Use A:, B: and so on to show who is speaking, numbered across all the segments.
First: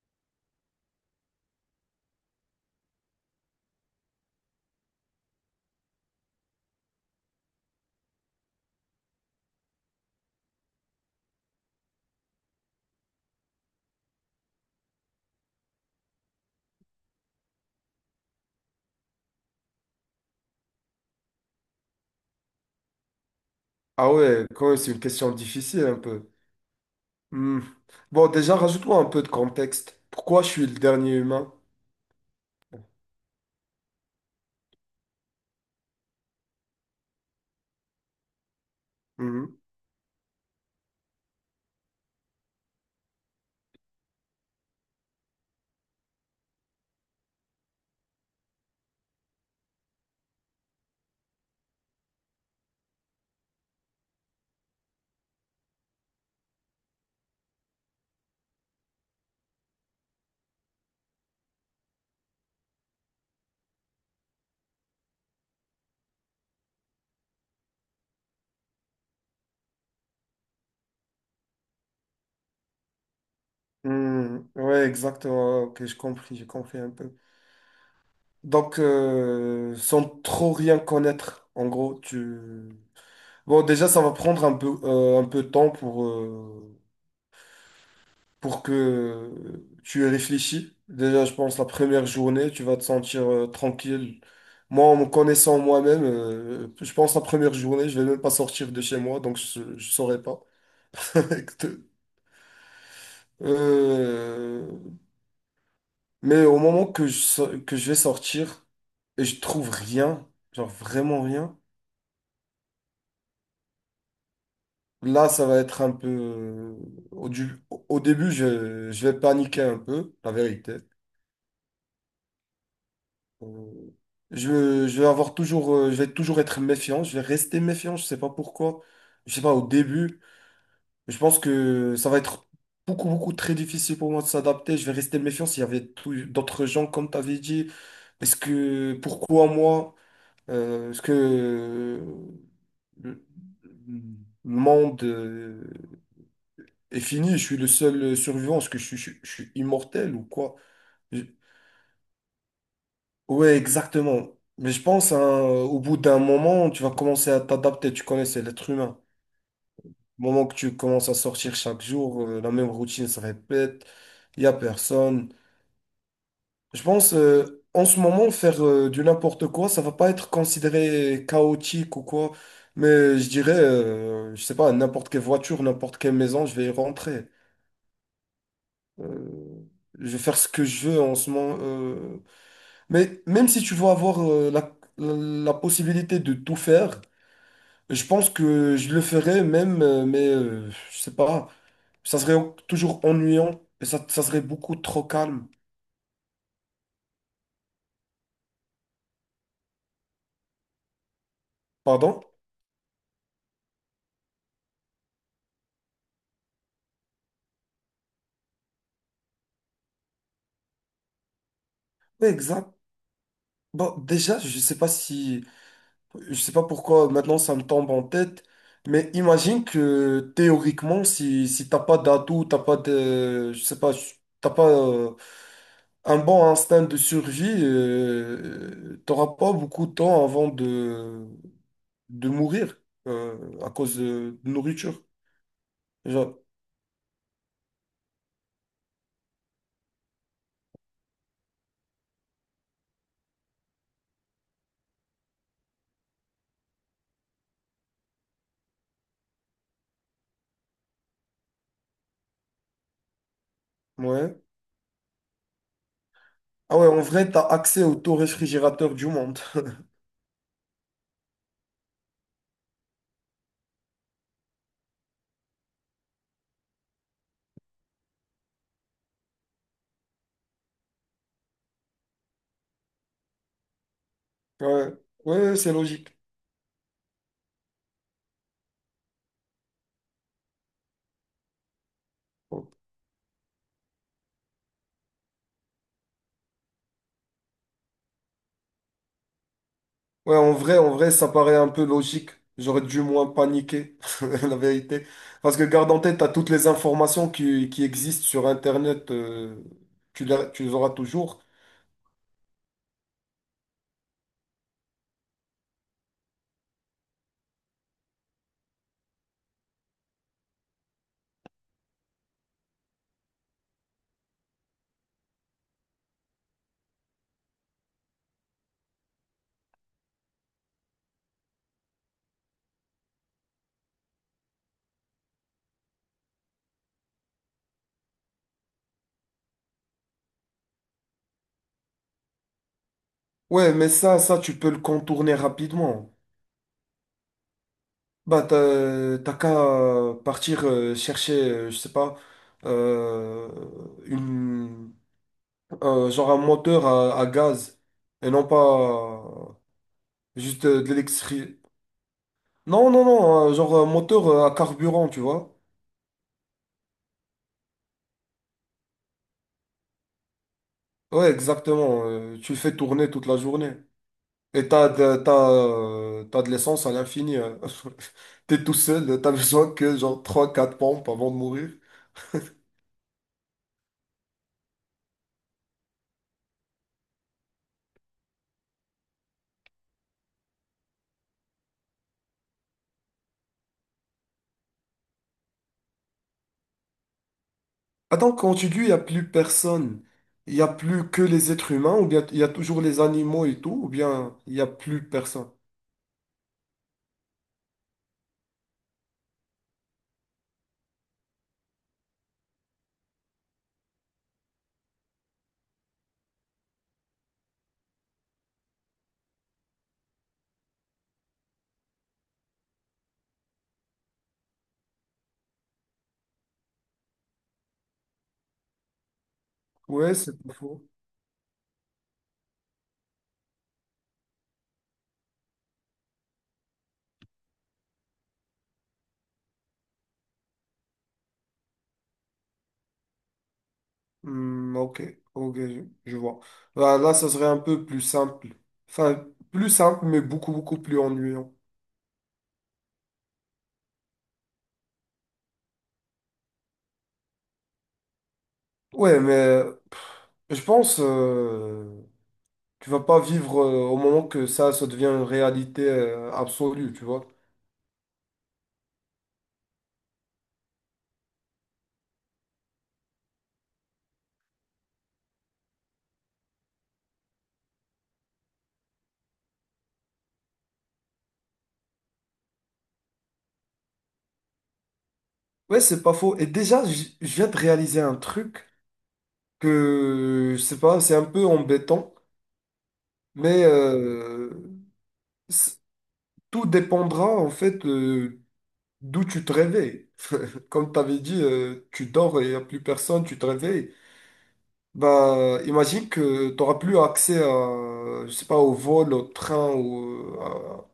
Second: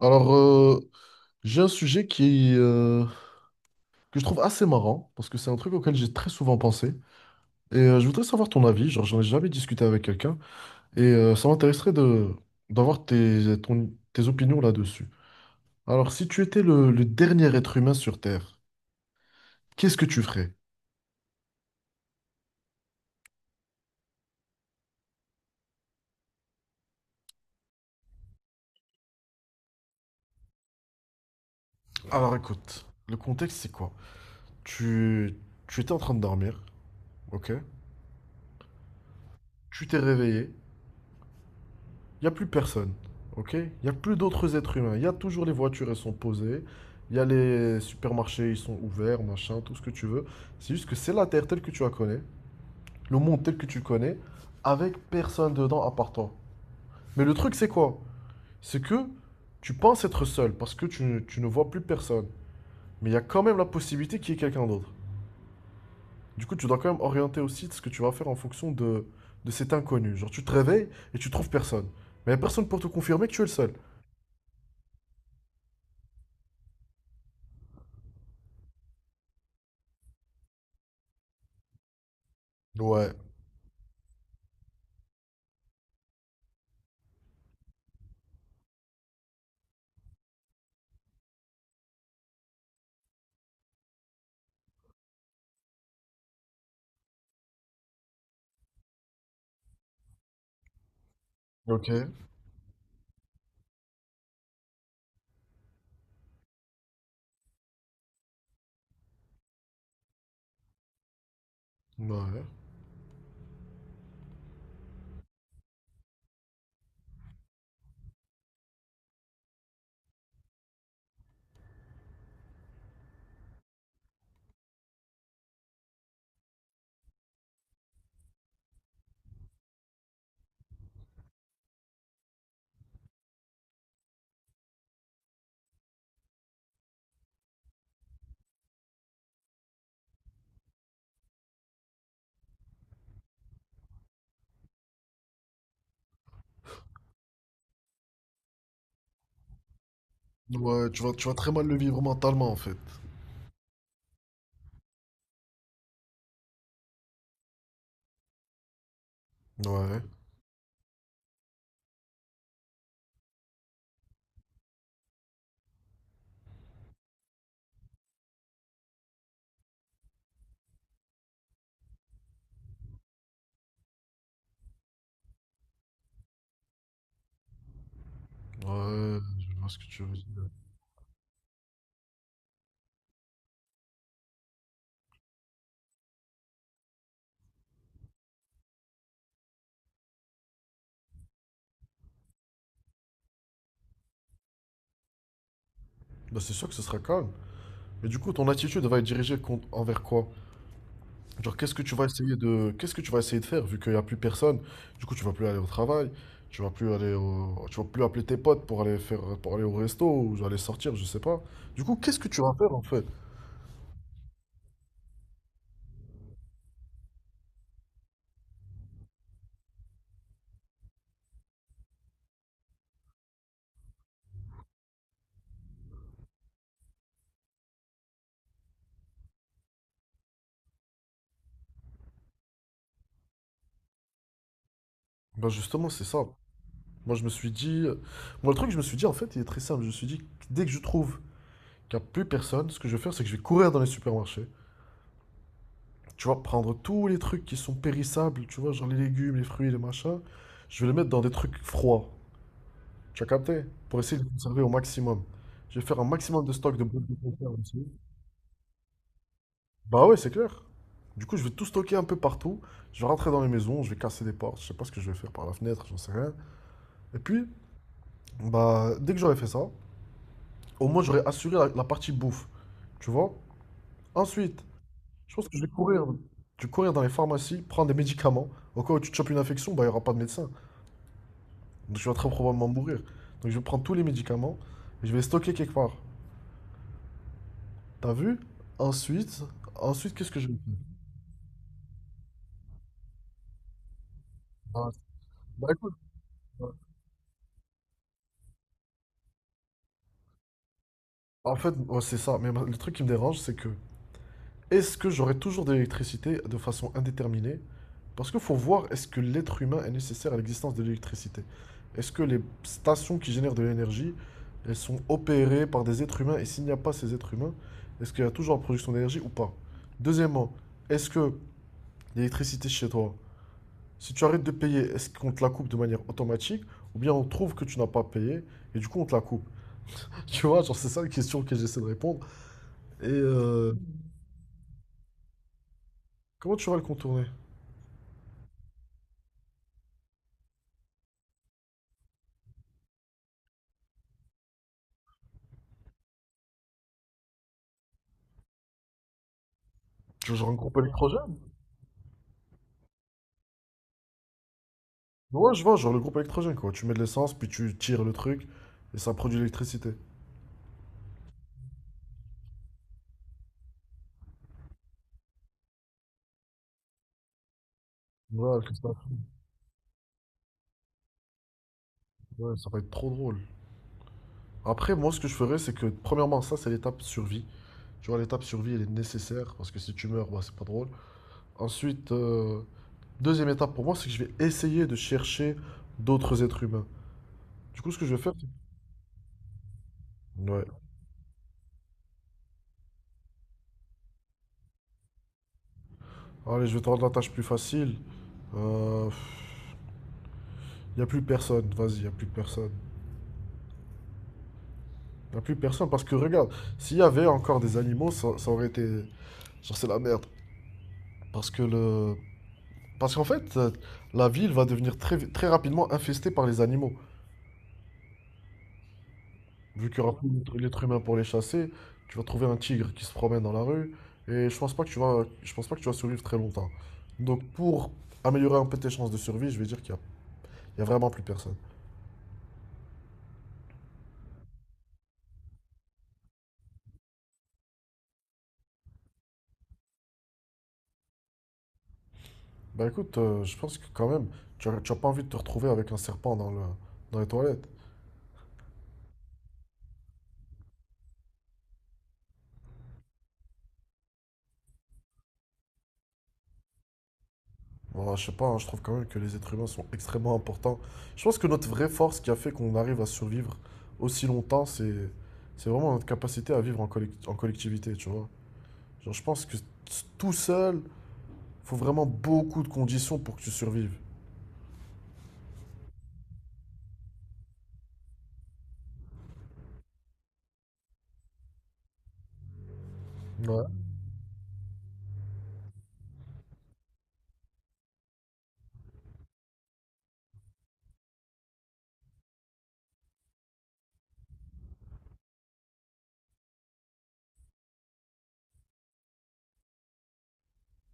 A: Alors, euh, j'ai un sujet que je trouve assez marrant, parce que c'est un truc auquel j'ai très souvent pensé. Je voudrais savoir ton avis, genre j'en ai jamais discuté avec quelqu'un, ça m'intéresserait de d'avoir tes opinions là-dessus. Alors, si tu étais le dernier être humain sur Terre, qu'est-ce que tu ferais?
B: Ah ouais, quand même, c'est une question difficile un peu. Hmm. Bon, déjà, rajoute-moi un peu de contexte. Pourquoi je suis le dernier humain?
A: Alors, écoute, le contexte c'est quoi? Tu, Tu étais en train de dormir, ok?
B: Mhm.
A: Tu t'es réveillé, il n'y a plus personne. OK? Il n'y a plus d'autres êtres humains. Il y a toujours les voitures, elles sont posées. Il y a les supermarchés, ils sont ouverts, machin, tout ce que tu veux. C'est juste que c'est la Terre telle que tu la connais, le monde tel que tu le connais, avec personne dedans à part toi. Mais le truc, c'est quoi? C'est que tu penses être seul parce que tu ne vois plus personne. Mais il y a quand même la possibilité qu'il y ait quelqu'un d'autre. Du coup, tu dois quand même orienter aussi ce que tu vas faire en fonction de cet inconnu. Genre, tu te réveilles et tu trouves personne. Mais il n'y a personne pour te confirmer que tu es le seul.
B: Hmm. Ouais, exactement. Ok, j'ai compris un peu. Donc, sans trop rien connaître, en gros, tu...
A: Ouais.
B: Bon, déjà, ça va prendre un peu de temps pour que tu y réfléchis. Déjà, je pense la première journée, tu vas te sentir tranquille. Moi, en me connaissant moi-même, je pense la première journée, je vais même pas sortir de chez moi, donc je ne saurais pas.
A: Ok.
B: Euh, mais au moment que que je vais sortir et je trouve rien, genre vraiment rien,
A: Ouais.
B: là, ça va être un peu... Au, du- Au début, je vais paniquer un peu, la vérité. Euh, je vais avoir toujours, je vais toujours être méfiant, je vais rester méfiant, je sais pas pourquoi, je sais pas au début, je pense que ça va être beaucoup, beaucoup très difficile pour moi de s'adapter, je vais rester méfiant s'il y avait tout- d'autres gens comme tu avais dit, est-ce que, pourquoi moi, est-ce que le monde est fini, je suis le seul survivant, est-ce que je suis immortel ou quoi?
A: Tu vas très mal le vivre mentalement en fait.
B: Ouais, exactement. Mais je pense, hein, au bout d'un moment, tu vas commencer à t'adapter. Tu connais, c'est l'être humain.
A: Ouais.
B: Au moment que tu commences à sortir chaque jour, la même routine se répète, il n'y a personne. Je pense, en ce moment, faire du n'importe quoi, ça va pas être considéré chaotique ou quoi. Mais je dirais, je sais pas, n'importe quelle voiture, n'importe quelle maison, je vais y rentrer.
A: Ouais, je
B: Euh,
A: vois ce que tu
B: je
A: veux
B: vais faire
A: dire.
B: ce que je veux en ce moment. Mais même si tu veux avoir la possibilité de tout faire, je pense que je le ferais même, mais je sais pas, ça serait toujours ennuyant et ça serait beaucoup trop calme.
A: Bah, c'est sûr que ce sera calme. Mais du coup, ton attitude va être envers quoi? Genre,
B: Pardon?
A: qu'est-ce que tu vas essayer de faire vu qu'il n'y a plus personne? Du coup, tu vas plus aller au travail, tu vas plus appeler tes potes pour pour aller au resto ou aller sortir, je sais pas. Du coup, qu'est-ce que
B: Oui,
A: tu vas
B: exact.
A: faire en fait?
B: Bon, déjà, je sais pas si, je sais pas pourquoi maintenant ça me tombe en tête, mais imagine que théoriquement, si t'as pas d'atout, t'as pas de, je sais pas, t'as pas un bon instinct de survie, t'auras pas beaucoup de temps avant de mourir à cause de nourriture.
A: Bah, justement, c'est ça.
B: Genre.
A: Moi, je me suis dit, Moi, le truc, je me suis dit en fait, il est très simple. Je me suis dit, dès que je trouve qu'il n'y a plus personne, ce que je vais faire, c'est que je vais courir dans les supermarchés. Tu vois, prendre tous les trucs qui sont périssables, tu vois, genre les légumes, les fruits, les machins. Je vais les mettre dans des trucs froids. Tu as capté? Pour essayer de les
B: Ouais.
A: conserver au maximum. Je vais faire un maximum de stock
B: Ah
A: de
B: ouais, en
A: boîtes de
B: vrai, t'as
A: conserve
B: accès
A: aussi.
B: au taux réfrigérateur du monde.
A: Bah ouais, c'est clair. Du coup, je vais tout stocker un peu partout. Je vais rentrer dans les maisons, je vais casser des portes. Je sais pas ce que je vais faire par la fenêtre, j'en sais rien. Et puis, bah, dès que j'aurai fait ça, au moins j'aurai assuré la partie bouffe. Tu vois? Ensuite,
B: Ouais,
A: je pense que
B: ouais,
A: je vais
B: c'est
A: courir.
B: logique.
A: Je vais courir dans les pharmacies, prendre des médicaments. Au cas où tu te chopes une infection, bah, il n'y aura pas de médecin. Donc je vais très probablement mourir. Donc je vais prendre tous les médicaments et je vais les stocker quelque part. T'as vu? Ensuite, Ensuite qu'est-ce
B: Ouais,
A: que je vais faire?
B: en vrai, ça paraît un peu logique. J'aurais dû moins paniquer, la
A: Ah,
B: vérité. Parce que
A: bah
B: garde
A: écoute,
B: en tête, t'as toutes les informations qui existent sur Internet, tu tu les auras toujours.
A: en fait, ouais, c'est ça. Mais le truc qui me dérange, c'est que est-ce que j'aurai toujours de l'électricité de façon indéterminée? Parce qu'il faut voir, est-ce que l'être humain est nécessaire à l'existence de l'électricité? Est-ce que les stations qui génèrent de l'énergie, elles sont opérées par des êtres humains? Et s'il n'y a pas ces êtres humains, est-ce qu'il y a toujours la production d'énergie ou pas? Deuxièmement, est-ce que l'électricité chez toi, si tu arrêtes de payer, est-ce qu'on te la coupe de manière automatique? Ou bien on trouve que tu n'as pas payé et du coup on te la coupe? Tu vois, genre c'est ça la question que j'essaie de répondre. Et euh,
B: Ouais, mais ça, tu peux le contourner rapidement.
A: Comment tu vas le contourner?
B: Bah, t'as qu'à partir chercher, je sais pas, euh, une genre un moteur à gaz et non pas
A: Tu veux que je rencontre un
B: juste
A: groupe
B: de
A: électrogène?
B: l'électricité. Non, non, non, genre un moteur à carburant, tu
A: Ouais,
B: vois.
A: je vois, genre le groupe électrogène, quoi. Tu mets de l'essence, puis tu tires le truc, et ça produit de l'électricité.
B: Ouais, exactement. Tu le fais tourner toute la journée. Et t'as de l'essence à l'infini.
A: Ouais,
B: T'es
A: c'est
B: tout
A: ça.
B: seul, t'as besoin que genre trois quatre pompes avant de mourir.
A: Ouais, ça va être trop drôle. Après, moi, ce que je ferais, c'est que, premièrement, ça, c'est l'étape survie. Tu vois, l'étape survie, elle est nécessaire, parce que si tu meurs, bah, c'est pas drôle. Ensuite, euh, Deuxième étape pour moi, c'est que je vais essayer de chercher d'autres êtres humains. Du coup, ce que je vais
B: Attends,
A: faire,
B: quand tu dis il n'y a plus personne,
A: c'est...
B: il n'y
A: Ouais.
B: a plus que les êtres humains, ou bien il y a toujours les animaux et tout, ou bien il n'y a plus personne.
A: Allez, je vais te rendre la tâche plus facile. Euh, il n'y a plus personne, vas-y, il n'y a plus personne. Il n'y a plus personne, parce que regarde, s'il y avait encore des animaux, ça aurait été genre, c'est la merde. Parce que le. Parce qu'en fait, la ville va devenir très, très rapidement infestée par les animaux. Vu qu'il n'y
B: Ouais,
A: aura
B: c'est pas faux.
A: l'être humain pour les chasser, tu vas trouver un tigre qui se promène dans la rue. Et je pense pas que tu vas survivre très longtemps. Donc pour améliorer un peu tes chances de survie, je vais dire il y a vraiment plus personne.
B: Hmm, ok, ok, je vois. Là, ça serait un peu plus simple. Enfin, plus simple, mais beaucoup, beaucoup plus ennuyant.
A: Bah écoute, je pense que quand même, tu as pas envie de te retrouver avec un serpent dans les toilettes.
B: Ouais, mais pff, je pense tu vas pas vivre au moment que ça devient une réalité absolue, tu vois.
A: Ouais, je sais pas, hein, je trouve quand même que les êtres humains sont extrêmement importants. Je pense que notre vraie force qui a fait qu'on arrive à survivre aussi longtemps, c'est vraiment notre capacité à vivre en collectivité, tu vois. Genre, je pense que tout seul, faut vraiment beaucoup de conditions pour que tu survives.
B: Ouais, c'est pas faux. Et déjà, je viens de réaliser un truc que, je sais pas, c'est un peu embêtant,
A: Ouais.
B: mais c- tout dépendra, en fait, d'où tu te réveilles. Comme tu avais dit, tu dors et il n'y a plus personne, tu te réveilles. Bah, imagine que tu n'auras plus accès à, je sais pas, au vol, au train ou à-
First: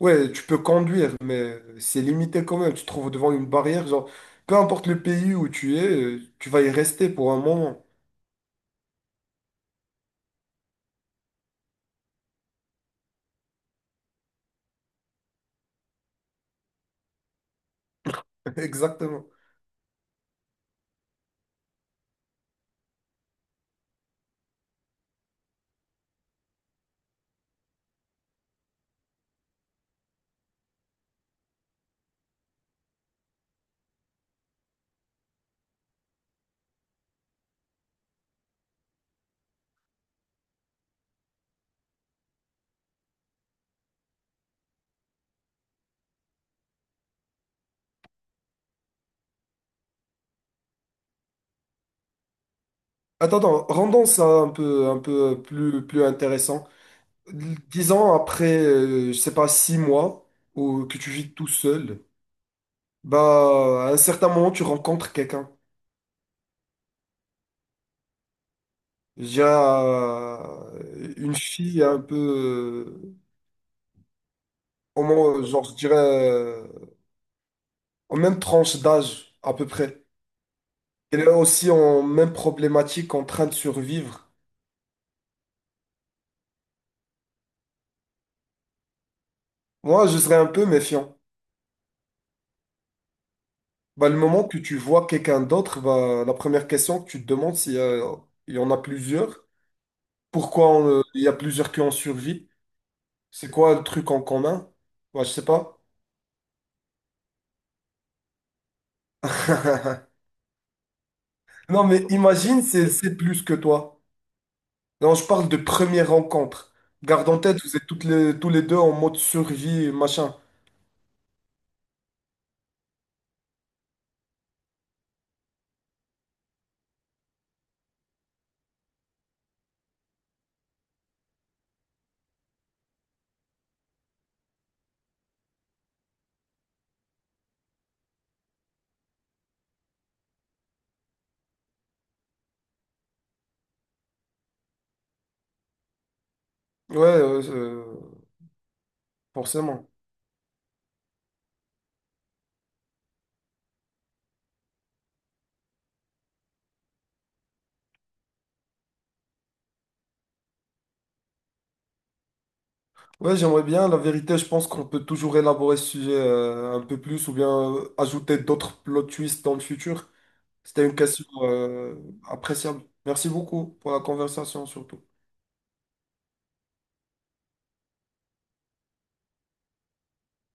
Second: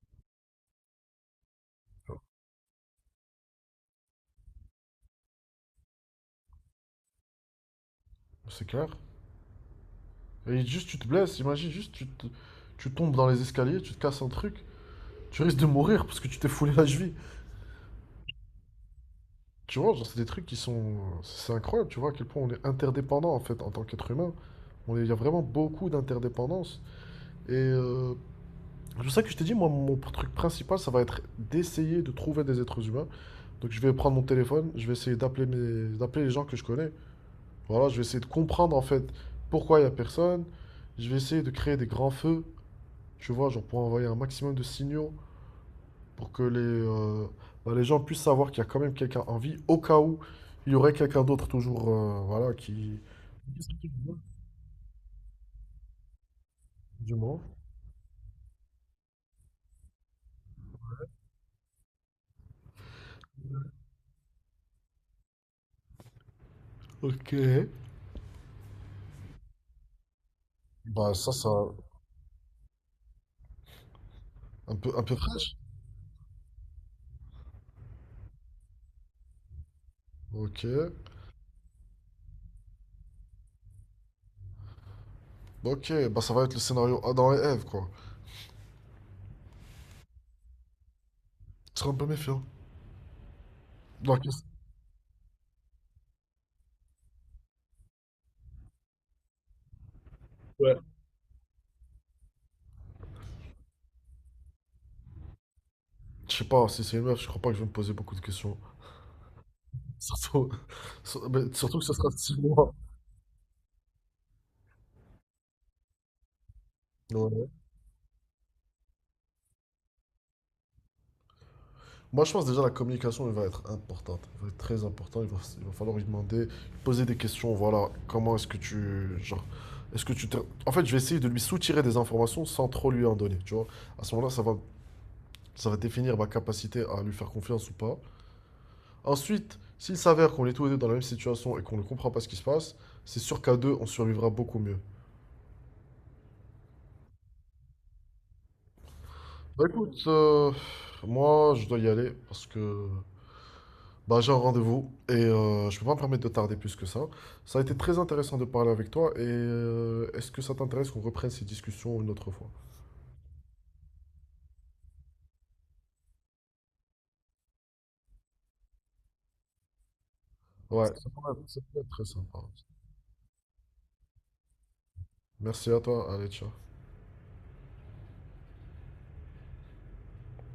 B: Ouais, tu peux conduire, mais c'est limité quand même. Tu te trouves devant une barrière, genre, peu importe le pays où tu es, tu vas y rester pour un moment.
A: C'est clair. Et juste, tu te blesses, imagine, tu tombes dans les escaliers, tu te casses un truc, tu risques de mourir parce que tu t'es foulé la cheville.
B: Exactement.
A: Tu vois, genre, c'est des trucs qui sont. C'est incroyable, tu vois, à quel point on est interdépendant en fait en tant qu'être humain. Il y a vraiment beaucoup d'interdépendance. Et euh, c'est pour ça que je t'ai dit, moi, mon truc principal, ça va être d'essayer de trouver des êtres humains. Donc je vais prendre mon téléphone, je vais essayer d'appeler les gens que je connais. Voilà, je vais essayer de comprendre en fait pourquoi il n'y a personne. Je vais essayer de créer des grands feux, tu vois, genre pour envoyer un maximum de signaux pour que bah, les gens puissent savoir qu'il y a quand même quelqu'un en vie, au cas où il y aurait quelqu'un d'autre toujours, voilà, qui...
B: Attends, attends, rendons ça un peu plus, plus intéressant.
A: Du moins.
B: Disons après, je sais pas, 6 mois, ou que tu vis tout seul. Bah, à un certain moment, tu rencontres quelqu'un.
A: Ok.
B: J'ai
A: Bah ça,
B: une
A: ça...
B: fille un peu, euh,
A: Un
B: au
A: peu
B: moins,
A: fraîche.
B: genre, je dirais, en même tranche d'âge, à peu près.
A: Ok.
B: Elle est aussi en même problématique, en train de survivre.
A: Bah, ok, bah ça va être le scénario Adam et Ève, quoi.
B: Moi, je serais un peu méfiant.
A: Je serais un peu méfiant.
B: Bah,
A: Dans
B: le
A: la question...
B: moment que tu vois quelqu'un d'autre, bah, la première question que tu te demandes, il y en a plusieurs, pourquoi
A: Ouais.
B: on, il y a plusieurs qui ont survécu, c'est quoi le truc en commun? Bah, je sais pas.
A: Je sais pas, si c'est une meuf, je crois pas que je vais me poser beaucoup de questions. Surtout, mais surtout
B: Non,
A: que ce
B: mais
A: sera six
B: imagine,
A: mois.
B: c'est plus que toi. Non, je parle de première rencontre. Garde en
A: Ouais.
B: tête, vous êtes tous les deux en mode survie, machin.
A: Moi, je pense déjà la communication elle va être importante, elle va être très importante. Il va falloir lui demander, lui poser des questions. Voilà, comment est-ce que tu, genre, est-ce que tu te- en fait, je vais essayer de lui soutirer des informations sans trop lui en donner. Tu vois, à ce moment-là, ça va définir ma capacité à lui faire confiance ou pas. Ensuite, s'il s'avère qu'on est tous les deux dans la même situation et qu'on ne comprend pas ce qui se passe, c'est sûr qu'à deux, on survivra beaucoup mieux.
B: Ouais,
A: Bah
B: forcément.
A: écoute, moi, je dois y aller parce que bah, j'ai un rendez-vous et je peux pas me permettre de tarder plus que ça. Ça a été très intéressant de parler avec toi et est-ce que ça t'intéresse qu'on reprenne ces discussions une autre fois?
B: Ouais, j'aimerais bien. La vérité, je pense qu'on peut toujours élaborer ce sujet un peu plus ou bien ajouter d'autres plot twists dans le futur. C'était
A: Ouais,
B: une question
A: ça pourrait être très sympa.
B: appréciable. Merci beaucoup pour la conversation, surtout.
A: Merci à toi, allez, ciao.